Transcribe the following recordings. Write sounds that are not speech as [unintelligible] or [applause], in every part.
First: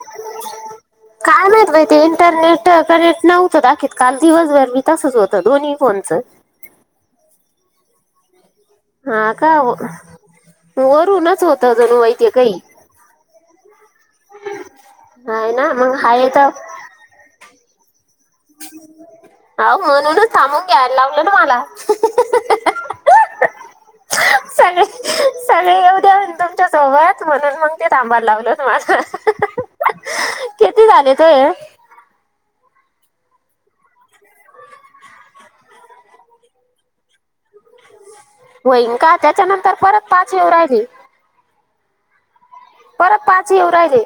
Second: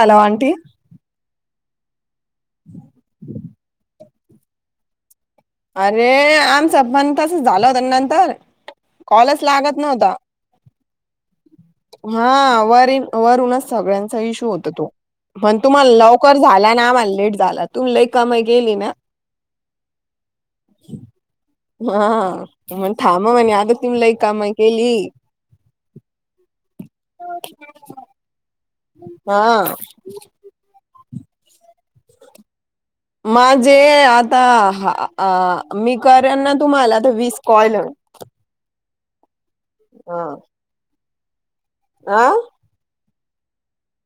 Hello आटी! काय माहीत बाई ते इंटरनेट कनेक्ट नव्हतं दाकीत काल दिवसभर भी. तसच होत दोन्ही फोनचं अरे! आमचं पण तस झालं होत नंतर. हा कॉलच का व- लागत नव्हता. वरूनच होतं जणू बाई ते काही हा वर वरूनच सगळ्यांचा इशू होत तो. हाय म्हण ना तुम्हाला मग हाय लवकर तर झाला ना आम्हाला लेट झाला. तुम लई कमाई गेली ना हाव म्हणूनच थांबून घ्यायला लावलं ना मला हा म थांब म्हणे आता तुम लई कमाइ सगळे केली. सगळे येऊ द्या तुमच्या सोबत म्हणून मग ते थांबायला लावलं तुम्हाला हा किती झाले ते? माझे आता मी करेन ना तुम्हाला तर वीस कॉल. होईन का त्याच्या नंतर परत हा पाचवी राहिली. आ परत पाच येऊ राहिले.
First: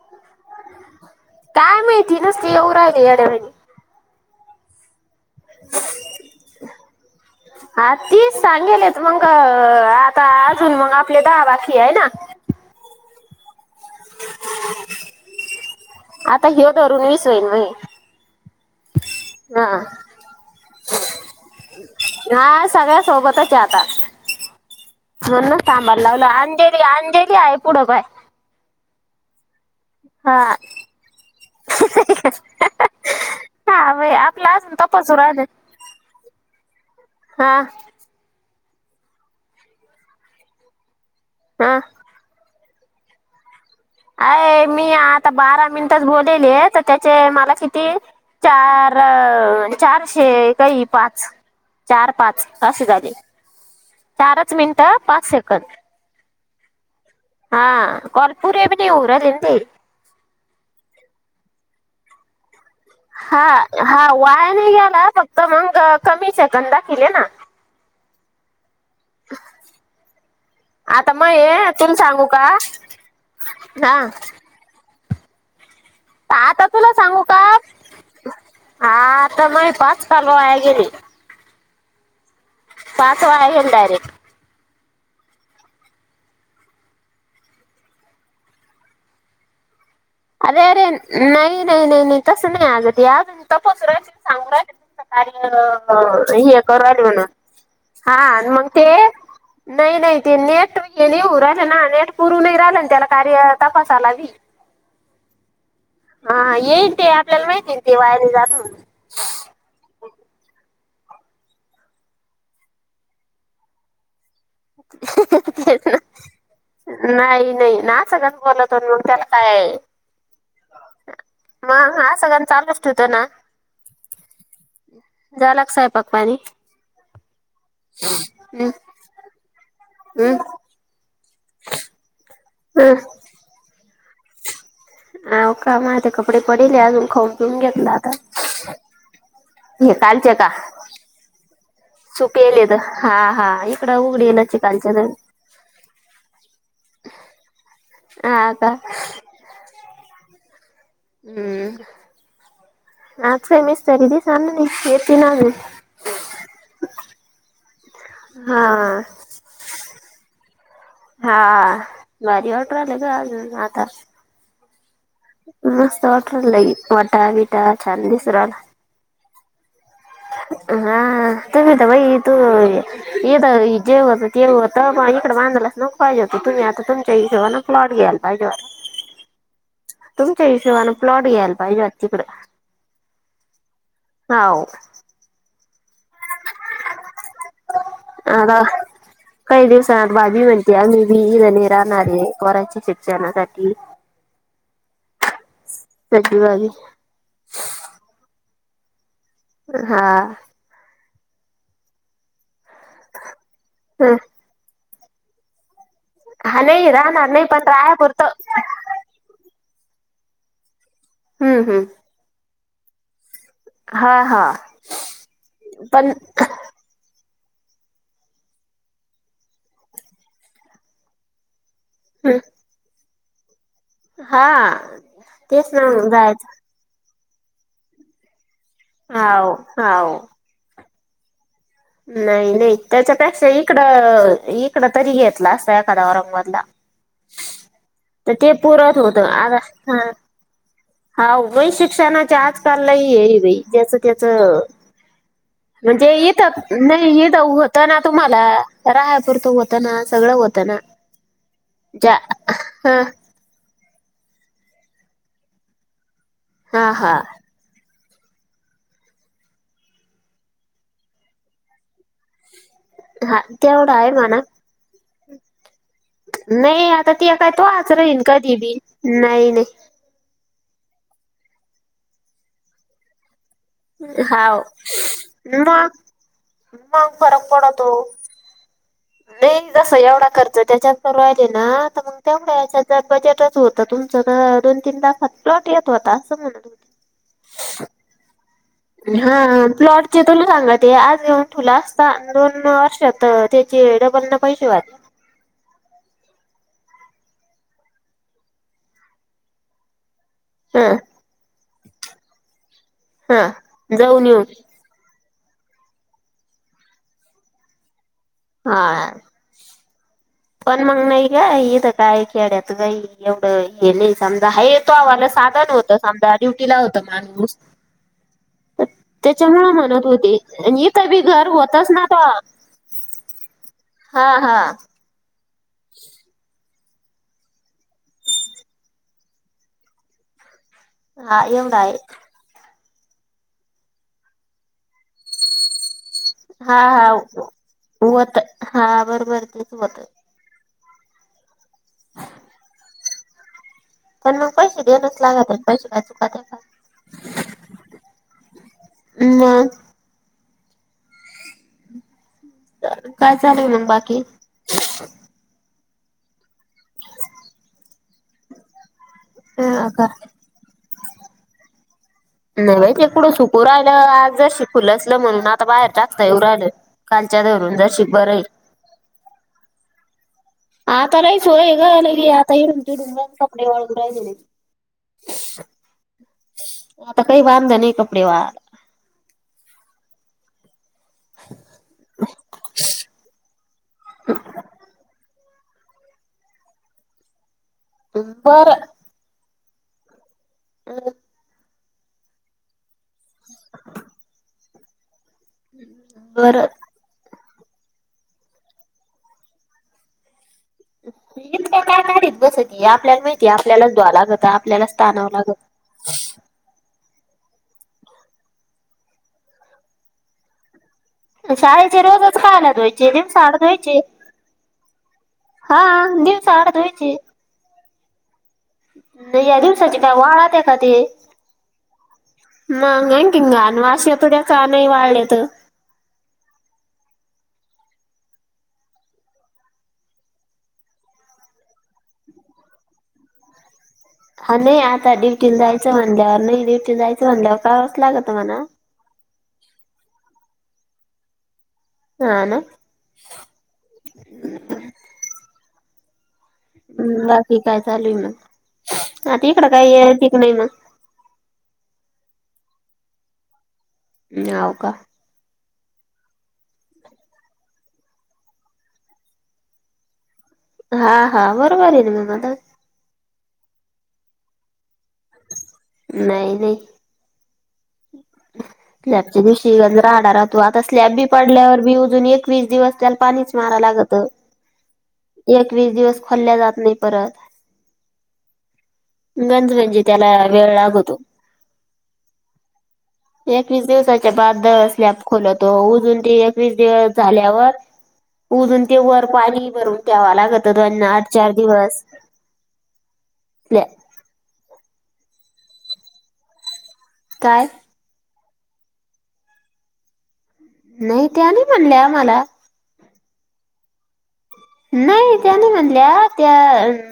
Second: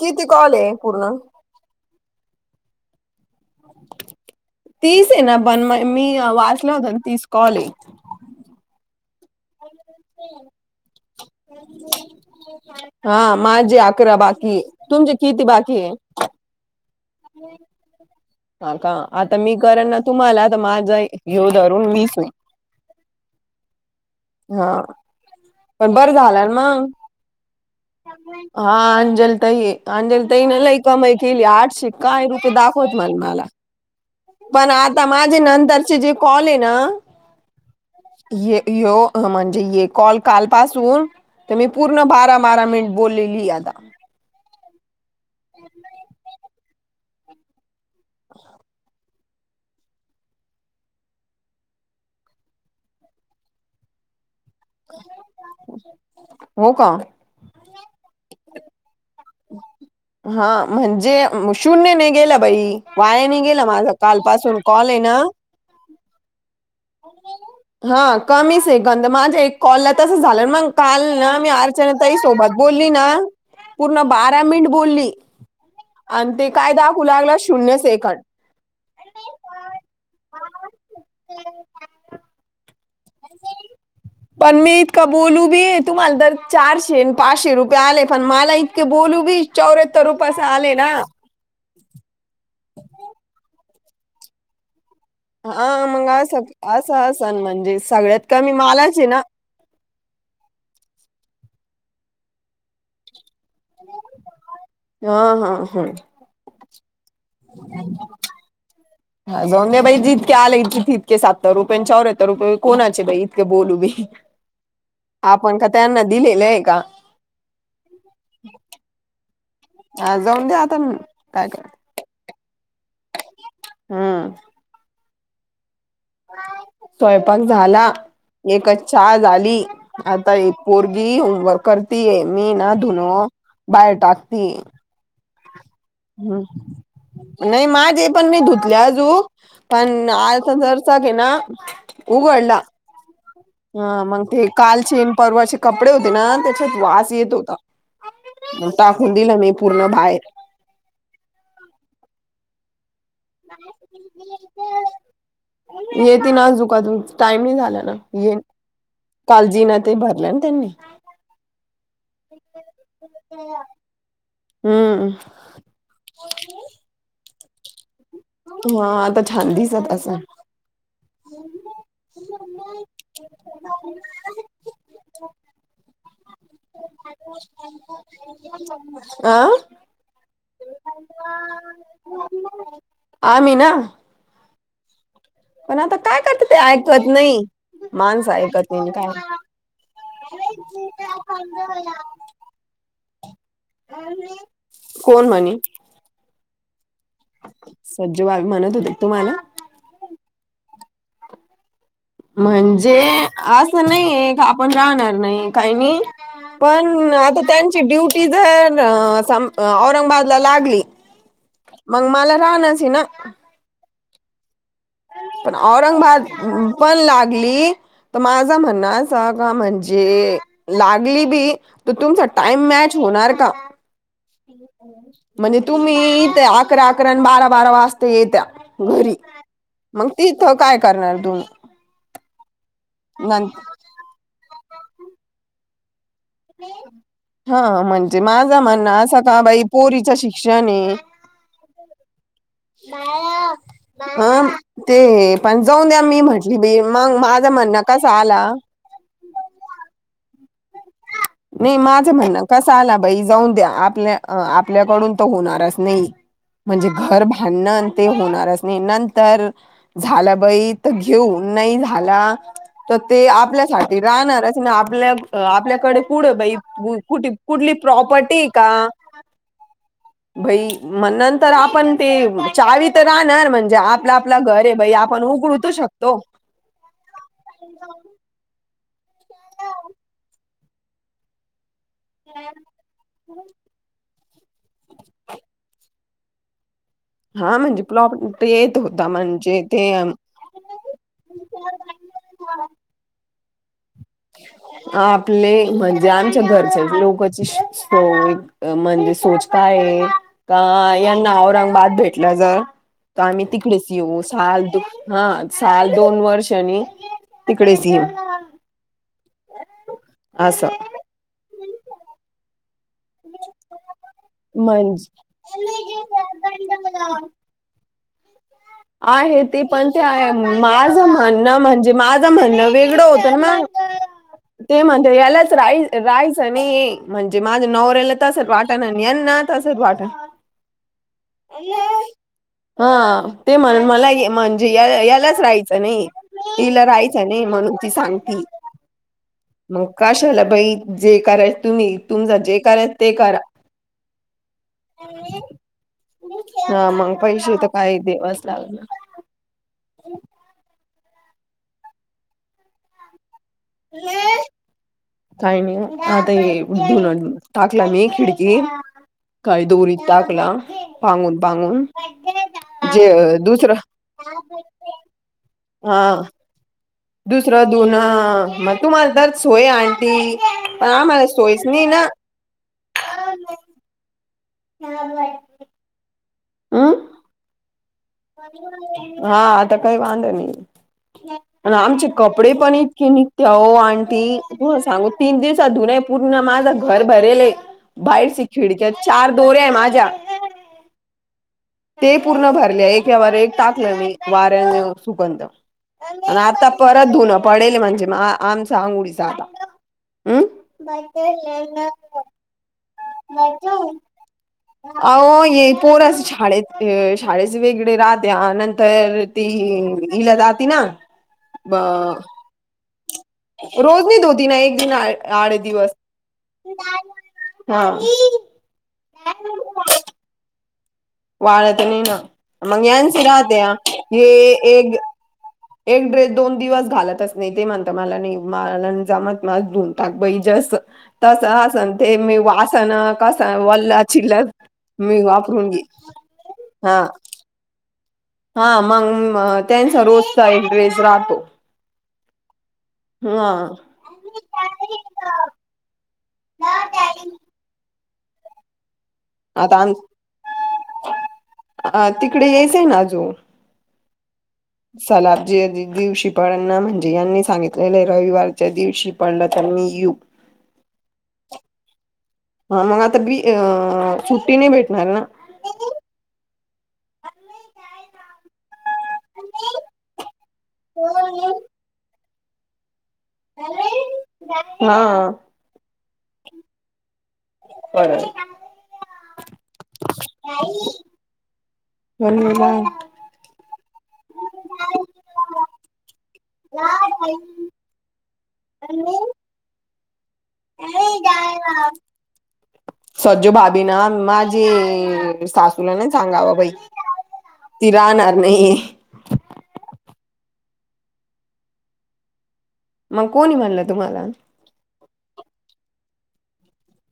किती कॉल आहे पूर्ण. काय माहिती नुसती येऊ राहिले. येड्यावाणी तीस आहे ना पण म मी वाचले होते. तीस कॉल आहे. हा तीस सांगेल मग आता अजून मग आपले दहा बाकी आहे ना. हा माझी अकरा बाकी हाय. तुमचे किती बाकी ये?? आता हो दरून विस होईल बाई. ह का आता मी करेन ना तुम्हाला आता माझा घ्यऊ धरून वीस होईल. हा सगळ सोबत आता हा म्हणूनच पण थांबायला बरं लावलं झालं ना अंजेरी मग. अंजेरी आहे पुढं काय हा अंजल ताई हे. अंजली हा ताईनं लई कमाई केली आठशे एक रुपये दाखवत मला मला सा होय. पण आता माझे नंतरचे जे कॉल आहे ना. हा हे ह्यो म्हणजे हे कॉल काल पाासून मी हा पूर्ण बारा बारा मिनट बोलेली याला. अ मी आता बारा मिनिटच बोललेली आहे. तर त्याचे मला किती चार चारशे काही पाच चार पाच असे झाले चारच मिनटं पाच सेकड. हो का हा कॉल पुरे भी होऊन नाही राहिले ते हा म्हणजे शून्य नाही गेल बाई. वाया नाही हा गेला माझा हा वाया कालपासून नाही कॉल आहे गेला ना फक्त मग कमीच सेकंद केले ना. हा कमी सेकं द माझ्या एक कॉलला तसं झालं मग काल आता मग ना मी हे अर्चना तुला तई सांगू का सोबत बोलली ना. हा मिनट बोलली आणि ते आता काय दाखवू लागला शून्य सेकंड. हा आता म पाच कॉल वाया गेले. पाच वाया गेले डायरेक्ट. पण मी इतकं बोलू बी तुम्हाला तर चारशे पाचशे रुपये आले पण मला इतके बोलू बी. चौऱ्याहत्तर रुपयच अरे आले अरे ना. नाही नाही नाही नाही तसं नाही आलं ते आजुन इथ तपासून राहिले. सांगून राहिले ना हा मग ते. काय असं हे करून असं असं म्हणजे सगळ्यात राहिले कमी मग ते मालाच आहे हा ना ते. नाही नाही ते नेट हे नाही राहिलं ना नेट पुरू नाही राहिलं ना त्याला कार्य तपासायला बी. हा हा हा. हा येईन ते आपल्याला माहिती ये ना ते वाया नाही जात म्हणून हा जाऊ दया बाई जितके आले इ तितकेचं [unintelligible] पण चौयातर रुपये कोणाचे बई इतके बोलू बी [inaudible] आपण का त्यांना दिलेले आहे का नाही नाही ना असं कस बोलतो नं मंग त्याला काय हा जाऊन द्या आता काय कर म हा असं सगळ्यांना चालू ठेवत ना हम्म झाला का सैयंपाक? स्वयंपाक झाला हम्म एकच चहा झाली आता हम्म ही पोरगी होमवर्क मी ना धुनो बाहेर टाकती. अव का माझे कपडे पडले अजून खाऊन हम्म पिऊन नाय घेतला माझे आता पण नाय धुतले आजूक हे पण आता जरसक ये ना सुकेलेत हा हा ह इकडं मंग ते उघडेलच कालच्या कालचे तर आणि परवाचे कपडे होते ना त्याच्यात वास येत होता. आ का? मग टाकून दिलं मी पूर्ण बाहेर हम्म आज काय मिस्तरी दिसा ना नाही येते ना अजून येतीनं आजुक तुमंच टाइम नाय झाला ना येनं हा काल जीना तेनं भरला ना त्यांनी हा भारी वाटू राहिल ग अजून आता हम्म मस्त वाटू लागल लय ओटा बिटा छान दिसू राहिला. हा आता छान दिसत असन हा तुम्ही तर बाई तू इथं जे होत ते होत इकडे बांधालाच नको पाहिजे होत तुम्ही आता तुमच्या हिशोबानं प्लॉट घ्यायला पाहिजे होता अ तुमच्या हिशोबानं प्लॉट घ्यायला पाहिजे होता तिकड आम्ही ना हाव पण आता काय करती ते ऐकत नाई माणसं आता ऐकत नाही नं काय काही दिवसात भाभी म्हणते आम्ही बी इद नाही राहणार ये पोरांच्या शिक्षणासाठी कोण म्हणे? [unintelligible] भाभी सज्जू भाभी म्हणत होती तुम्हाला हा. म्हणजे असं हं. नाहीये का आपण राहणार नाही काय नीं हा नाही पण राहणार आता नाही पण त्यांची ड्युटी राहापुरतं जर अ सम औरंगाबादला लागली हूं हूं मंग मला राहणारच ये ना हा हा. पण पण औरंगाबाद पण लागली त माझ म्हणणा असा का म्हणजे लागली बी त तुमचा हम्म टाइम मॅच होणार का? हा म्हणजे तेच ना मग तुम्ही इथे जायचं आक अकरा अकरा अन बारा बारा वाजता येत्या घरी हाव मग हाव तिथं काय करणार तूम्ही नाही नाही त्याच्यापेक्षा इकडं इकडं तरी घेतला असता एखाद्या औरंगाबादला. हा म्हणजे तर ते माझं म्हणणं पुरत असं होतं का आता बाई पोरीच शिक्षण आहे. हा वई शिक्षणाच्या आजकाललाही हेई जच त्याच अ ते. पण जाऊन द्या म्हणजे मी इथ म्हटली बी मग नाही इथ माझा होत म्हणणं ना कसा तुम्हाला आला राहा पुरतं होत ना सगळं होतं ना. नाही माझं ज्या म्हणण कसं आला हा बाई. जाऊन द्या आपल्या आपल्याकडून तर होणारच नाही म्हणजे हा हा घर हन ते होणारच नाही नंतर. झालं बाई तर घेऊ नाही झाला. तर ते हा तेवढं आपल्यासाठी आहे म्हणा राहणारच नाही आपल्या आपल्याकडे कुठ बाई नाही कु आता ते काय कुठली तोच राहीन प्रॉपर्टी आहे कधी का? बी नाही नाही भाई म्हण नंतर आपण ते चावी तर राहणार म्हणजे ते आपलं आपलं हाव घर आहे बाई आपण उघडतू मग शकतो. मग, फरक पडतो. नाही. जस एवढा खर्च त्याच्यात तर राहिले ना मग त्यामुळे जर बजेटच होतं तुमचं तर दोन तीन लाखात प्लॉट येत होता असं म्हणत होत. हा म्हणजे प्लॉप येत होता म्हणजे हा ते प्लॉटचे तुला सांगा ते आज येऊन तुला असता दोन वर्षात त्याचे डबलना पैसे वाढले. आपले म्हणजे आमच्या घरच्या लोकची म्हणजे सोच का आहे. अ ह यांना औरंगाबाद भेटलं जर, तर आम्ही हा तिकडेच येऊ. जाऊन येऊन [inaudible] हा, साल दोन वर्षांनी तिकडेच येऊ. हा. असं पण मग नाही ग, इथं काय खेड्यात काई एवढं हे नाही समजा, हाय म्हणजे तुहावल साधन होतं. समजा ड्युटी ला होत माणूस. अ आहे ते त्याच्यामुळ पण ते म्हणत आहे होते, इथ माझं बी घर म्हणणं होतच म्हणजे ना ग माझं म्हणणं वेगळं होतं ना मग हा-हा [inaudible] यालाच राई राईस आणि म्हणजे माझं नवरऱ्याला तसंच वाटान आणि यांना तसंच वाटान. हा एवढा आहे हा ते म्हणन मला, म्हणजे या यालाच राहायचं नाहीये. हा तिला हा राहायचं नाही, म्हणून ती होत सांगती हा बरोबर तेच मग होत कशाला बाई जे कराय तुम्ही, तुमज जे कराय ते करा. पण मग पैसे देणच लागत पैसे काय चुकात का हा, मग पैसे तर काय देवास हो म काय चालूय मग बाकी काय नाही. आता ये धून टाकला मी खिडकीत काय ह दरीत का टाकलं पांगून पांगून. नाही-नाही जे तेकडं सुकू दुसरं राहिलं आज जरासा खुलसल, म्हणून आता बाहेर हा टाकता येऊ राहिलं. कालच्या दुसरं धरून धून जशी बरं आहे मग, तुम्हाला तर सोय आंटी आता लई सोय ए ग, एढून-तिढून गन कपडे वाळू राहिलेले. ह भाय [inaudible] आता काही वांद नाही कपडे वळायला. हा आता काही वंदा नाही. अन आमचे कपडे पण इतके निघते आहो आंटी तुम्हाला सांगते तीन दिवसा धुने पूर्ण माझं घर भरेले, बाहेरशी खिडक्या बरं चार दोऱ्याये माझ्या. [unintelligible] ते पूर्ण भरले एकावर-एक टाकलं मी वाऱ्यान सुकनत. आणि बरं आता परत धुन पडेल म्हणजे म आमचा आघोळीच आता. हम्म [inaudible] इतके काय काढीत बसती आपल्याला माहितीय आपल्यालाच धुवा लागत आपल्यालाच तानाव लाग पोर शाळेत शाळेच वेग राहते नंतर ती हिला जाते ना शाळेचे रोजच कायला धूव्हायचे दिवसाआड धूव्हायचे, रोज नाही धुती ना एक दिन आड हा दिवस दिव आड धुवायचे. हा. नाही या दिवसाचे काय वळते का ते? वाळत नाही ना मग मंग यांची आणखीन राहत्या घान वास हे येतो त्याचा नाही एक वाळले तर. एक ड्रेस दोन दिवस घालतच नाही ते म्हणता मला नाही मला जमत धुन टाक बई जस तसंन ते मी वासन कसं वल्. चिलाप, हा नाही आता मी वापरून घे, हा. मानल्याव काय वास लागतला म्ह हा मग त्यांचा रोजचा एक ड्रेस राहतो. हा ना. हा. हम् बाकी काय चालू आहे मग, आता इकडं काही येतीक नाही मग? अ तिकडे यायचंय ना अजू म्याँव. चला जे अधिक दिवशी पण म्हणजे यांनी सांगितलेल रविवारच्या दिवशी पडलं तर मी येऊ. हा हा बरोबर आहे ना म [unintelligible] हा मग आता बी सुट्टी नाही भेटणार ना. नाही नाही. स्लॅबच्या दिवशी अन राडा राहतो आता स्लॅब बी पडल्यावर बी अजून एकवीस दिवस त्याला पाणीच माराव लागत, हा एकवीस दिवस खोलल्या जात नाही परत. परत गंज म्हणजे त्याला वेळ लागवतो. बोल ना. एकवीस दिवसाच्या बाद स्लॅब खोलोतो उजून ते एकवीस दिवस झाल्यावर उजून ते वर पाणी भरून ठेवा लागत. दोन आठ चार दिवस स्जो भााभी ना माझी सासूला नाही सांगावा बाई. काय? ती राहणार नाही. नाही त्या नाही म्हणल्या मला. मग कोणी म्हणलं तुम्हाला? नाही त्या नाही म्हणल्या त्या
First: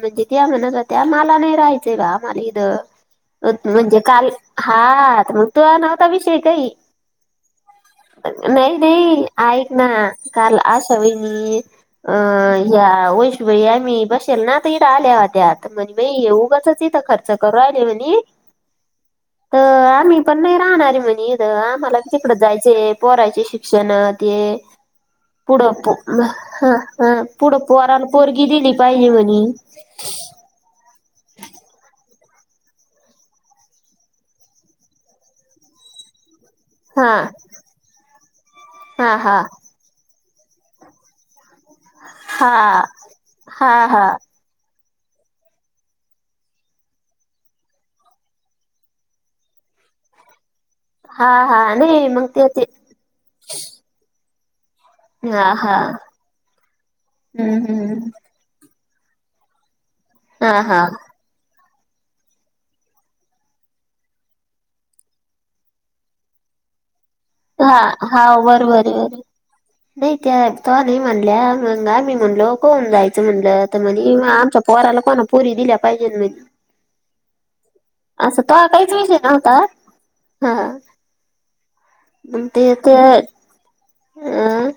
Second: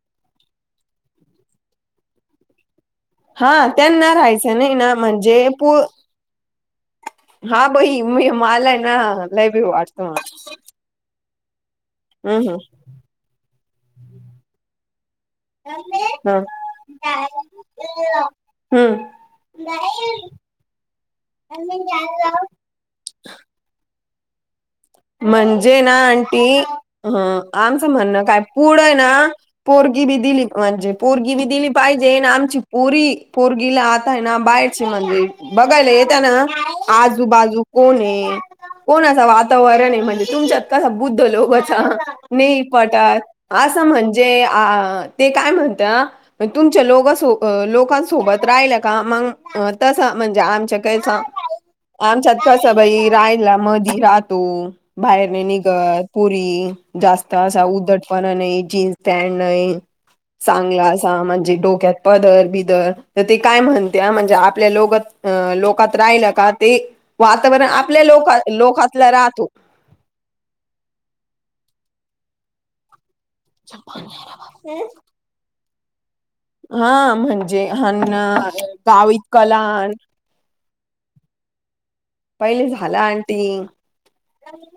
म्हणजे त्या म्हणत होत्या मला नाही राहायचंय [unintelligible] बा मला इथं. हा म्हणजे त्यांना काल, राहायचं नाही ना हा त म म्हणजे तुझा पो नव्हता विषय काही. हा बई मी मला नाही, आहे नाही ना लय बी ऐक वाटत ना मला. काल आशा वहिनी अ हम्म हम्म या वैशुबाई मी बसेल ना त इड आल्या त्यात म्हणे बाई हा येऊगच इथं खर्च करू आहिले म्हणे हम्म तर आम्ही पण नाही राहणार आहे म्हणे आम्हाला तिकड जायचय पोरायचे शिक्षण ते पुढं म्हणजे ना पो आंटी हा अ हा पुढं आमचं पोराला म्हणणं काय पोरगी दिली पुढं पाहिजे ना म्हणे पोरगी बी दिली म्हणजे, पोरगी बी दिली पाहिजे ना आमची पोरी पोरगीला आत यना बाहेर म बघायला येता ना हा आजूबाजू कोण आहे कोण हा असा हा वा [unintelligible] म्हणजे तुमच्यात कसा बुद्ध लोगचा हा नाही पटात हा असं हा म्हणजे अ ते काय म्हणता तुमच्या लोका लोकांसोबत राहिल का मग तसं म्हणजे आमच्या काय स हा हा नाही मग आमच्यात ते ते कस बाई रायला मधी राहतो. बाहेर नाही हा हा निघत पोरी जास्त हम्म असा हम्म उदटपणा नाही जीन्स त्या नाही हा हा चांगला असा म्हणजे डोक्यात पदर बिदर तर ते काय म्हणते म्हणजे आपल्या लोक लोकात राहिल का ते वातावरण हा आपल्या हा लोक बरोबर लोकातला बरोबर राहतो. नाही त्या तो नाही म्हणल्या मंगा मी म्हणलो कोण जायचं म्हण तर म्हणे आमच्या पोराला कोणा पोरी दिल्या पाहिजे म्हणे हा म्हणजे हन्न असं तवा काहीच गाव विषय इतक नव्हता लहाण हा.. मग पहिले ते ते झाला आंटी. अ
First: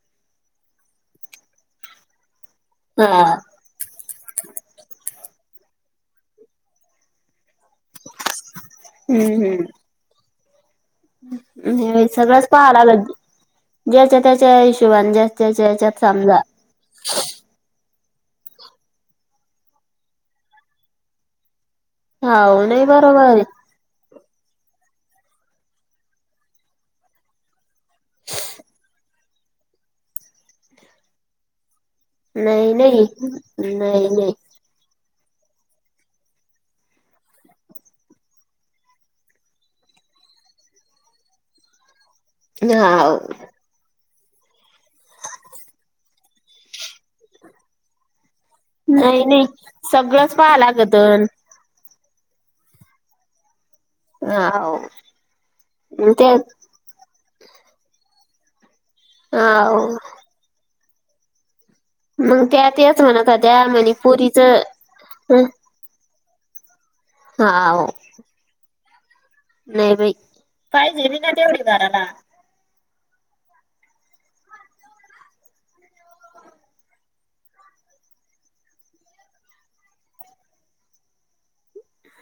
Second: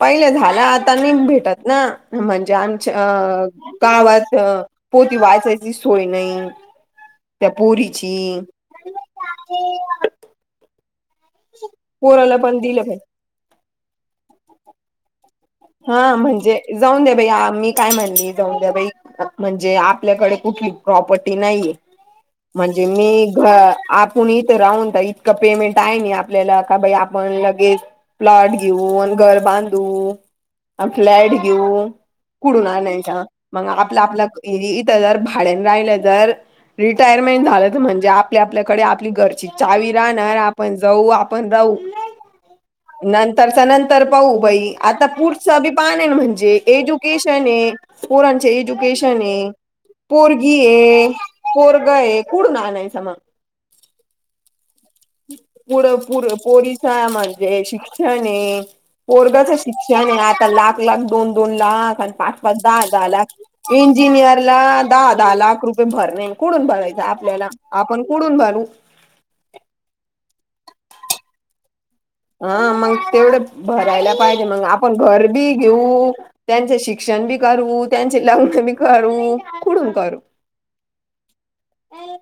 पहिले झाला आता नाही भेटत ना म्हणजे आम्ही च हा अ.. गावात पोती वाचायची सोय नाहीय. त्या पोरीची हे पोराला सगळंच पण पाहा दिलं लागन ज्याच्या त्याच्या हिशोबान ज हा म्हणजे जाऊन द्या बाई मी काय म्हणली जाऊन द्या बाई म्हणजे आपल्याकडे कुठली प्रॉपर्टी नाहीये हाव नाही म्हणजे बरोबर मी आहे घ कोणी इथं राहून इतकं पेमेंट आहे ना आपल्याला का बाई आपण लगेच प्लाट घेऊन घर बांधून फ्लॅट घेऊ कुडून नाही नाही आणण्याचा मग आपला, नाही आपला नाही इथं जर भाडेन राहिले तर रिटायरमेंट झालं तर म्हणजे आपली आपल्याकडे आपली घरची चावी राहणार पण जाऊ आपण राहू हाव नंतरच्या नंतर पाहू बाई आता पुढचं पुढचभी पाहन म्हणजे एज्युकेशन आहे पोराचं एजुकेशन नाही नाही आहे सगळंच पोरगी पाहावं आहे, लागतं पोरग आहे कुडून आणायचं मग. ह हाव. पुर मग ते पुर पोरिसा म्हणजे शिक्षण आहे. पोरगाच हाव शिक्षण आहे आता लाख, लाख दोन, दोन लाख पाच, मग पाच, त्या दहा, तेच दहा म्हणत होत्या लाख म्हणे इंजिनियर पोरीच ला दहा, दहा लाख रुपये ते भरणं कुडून भलरायचं आपल्याला हाव आपण कुडून भरू नाही बाई पाहिजे मी ना तेवढी भराला हा मग तेवढं भरायला पाहिजे मग आपण घर भी घेऊ त्यांचे शिक्षण बी करू त्यांचे लग्न बी करू कुडून करू अ.. इ. [inaudible]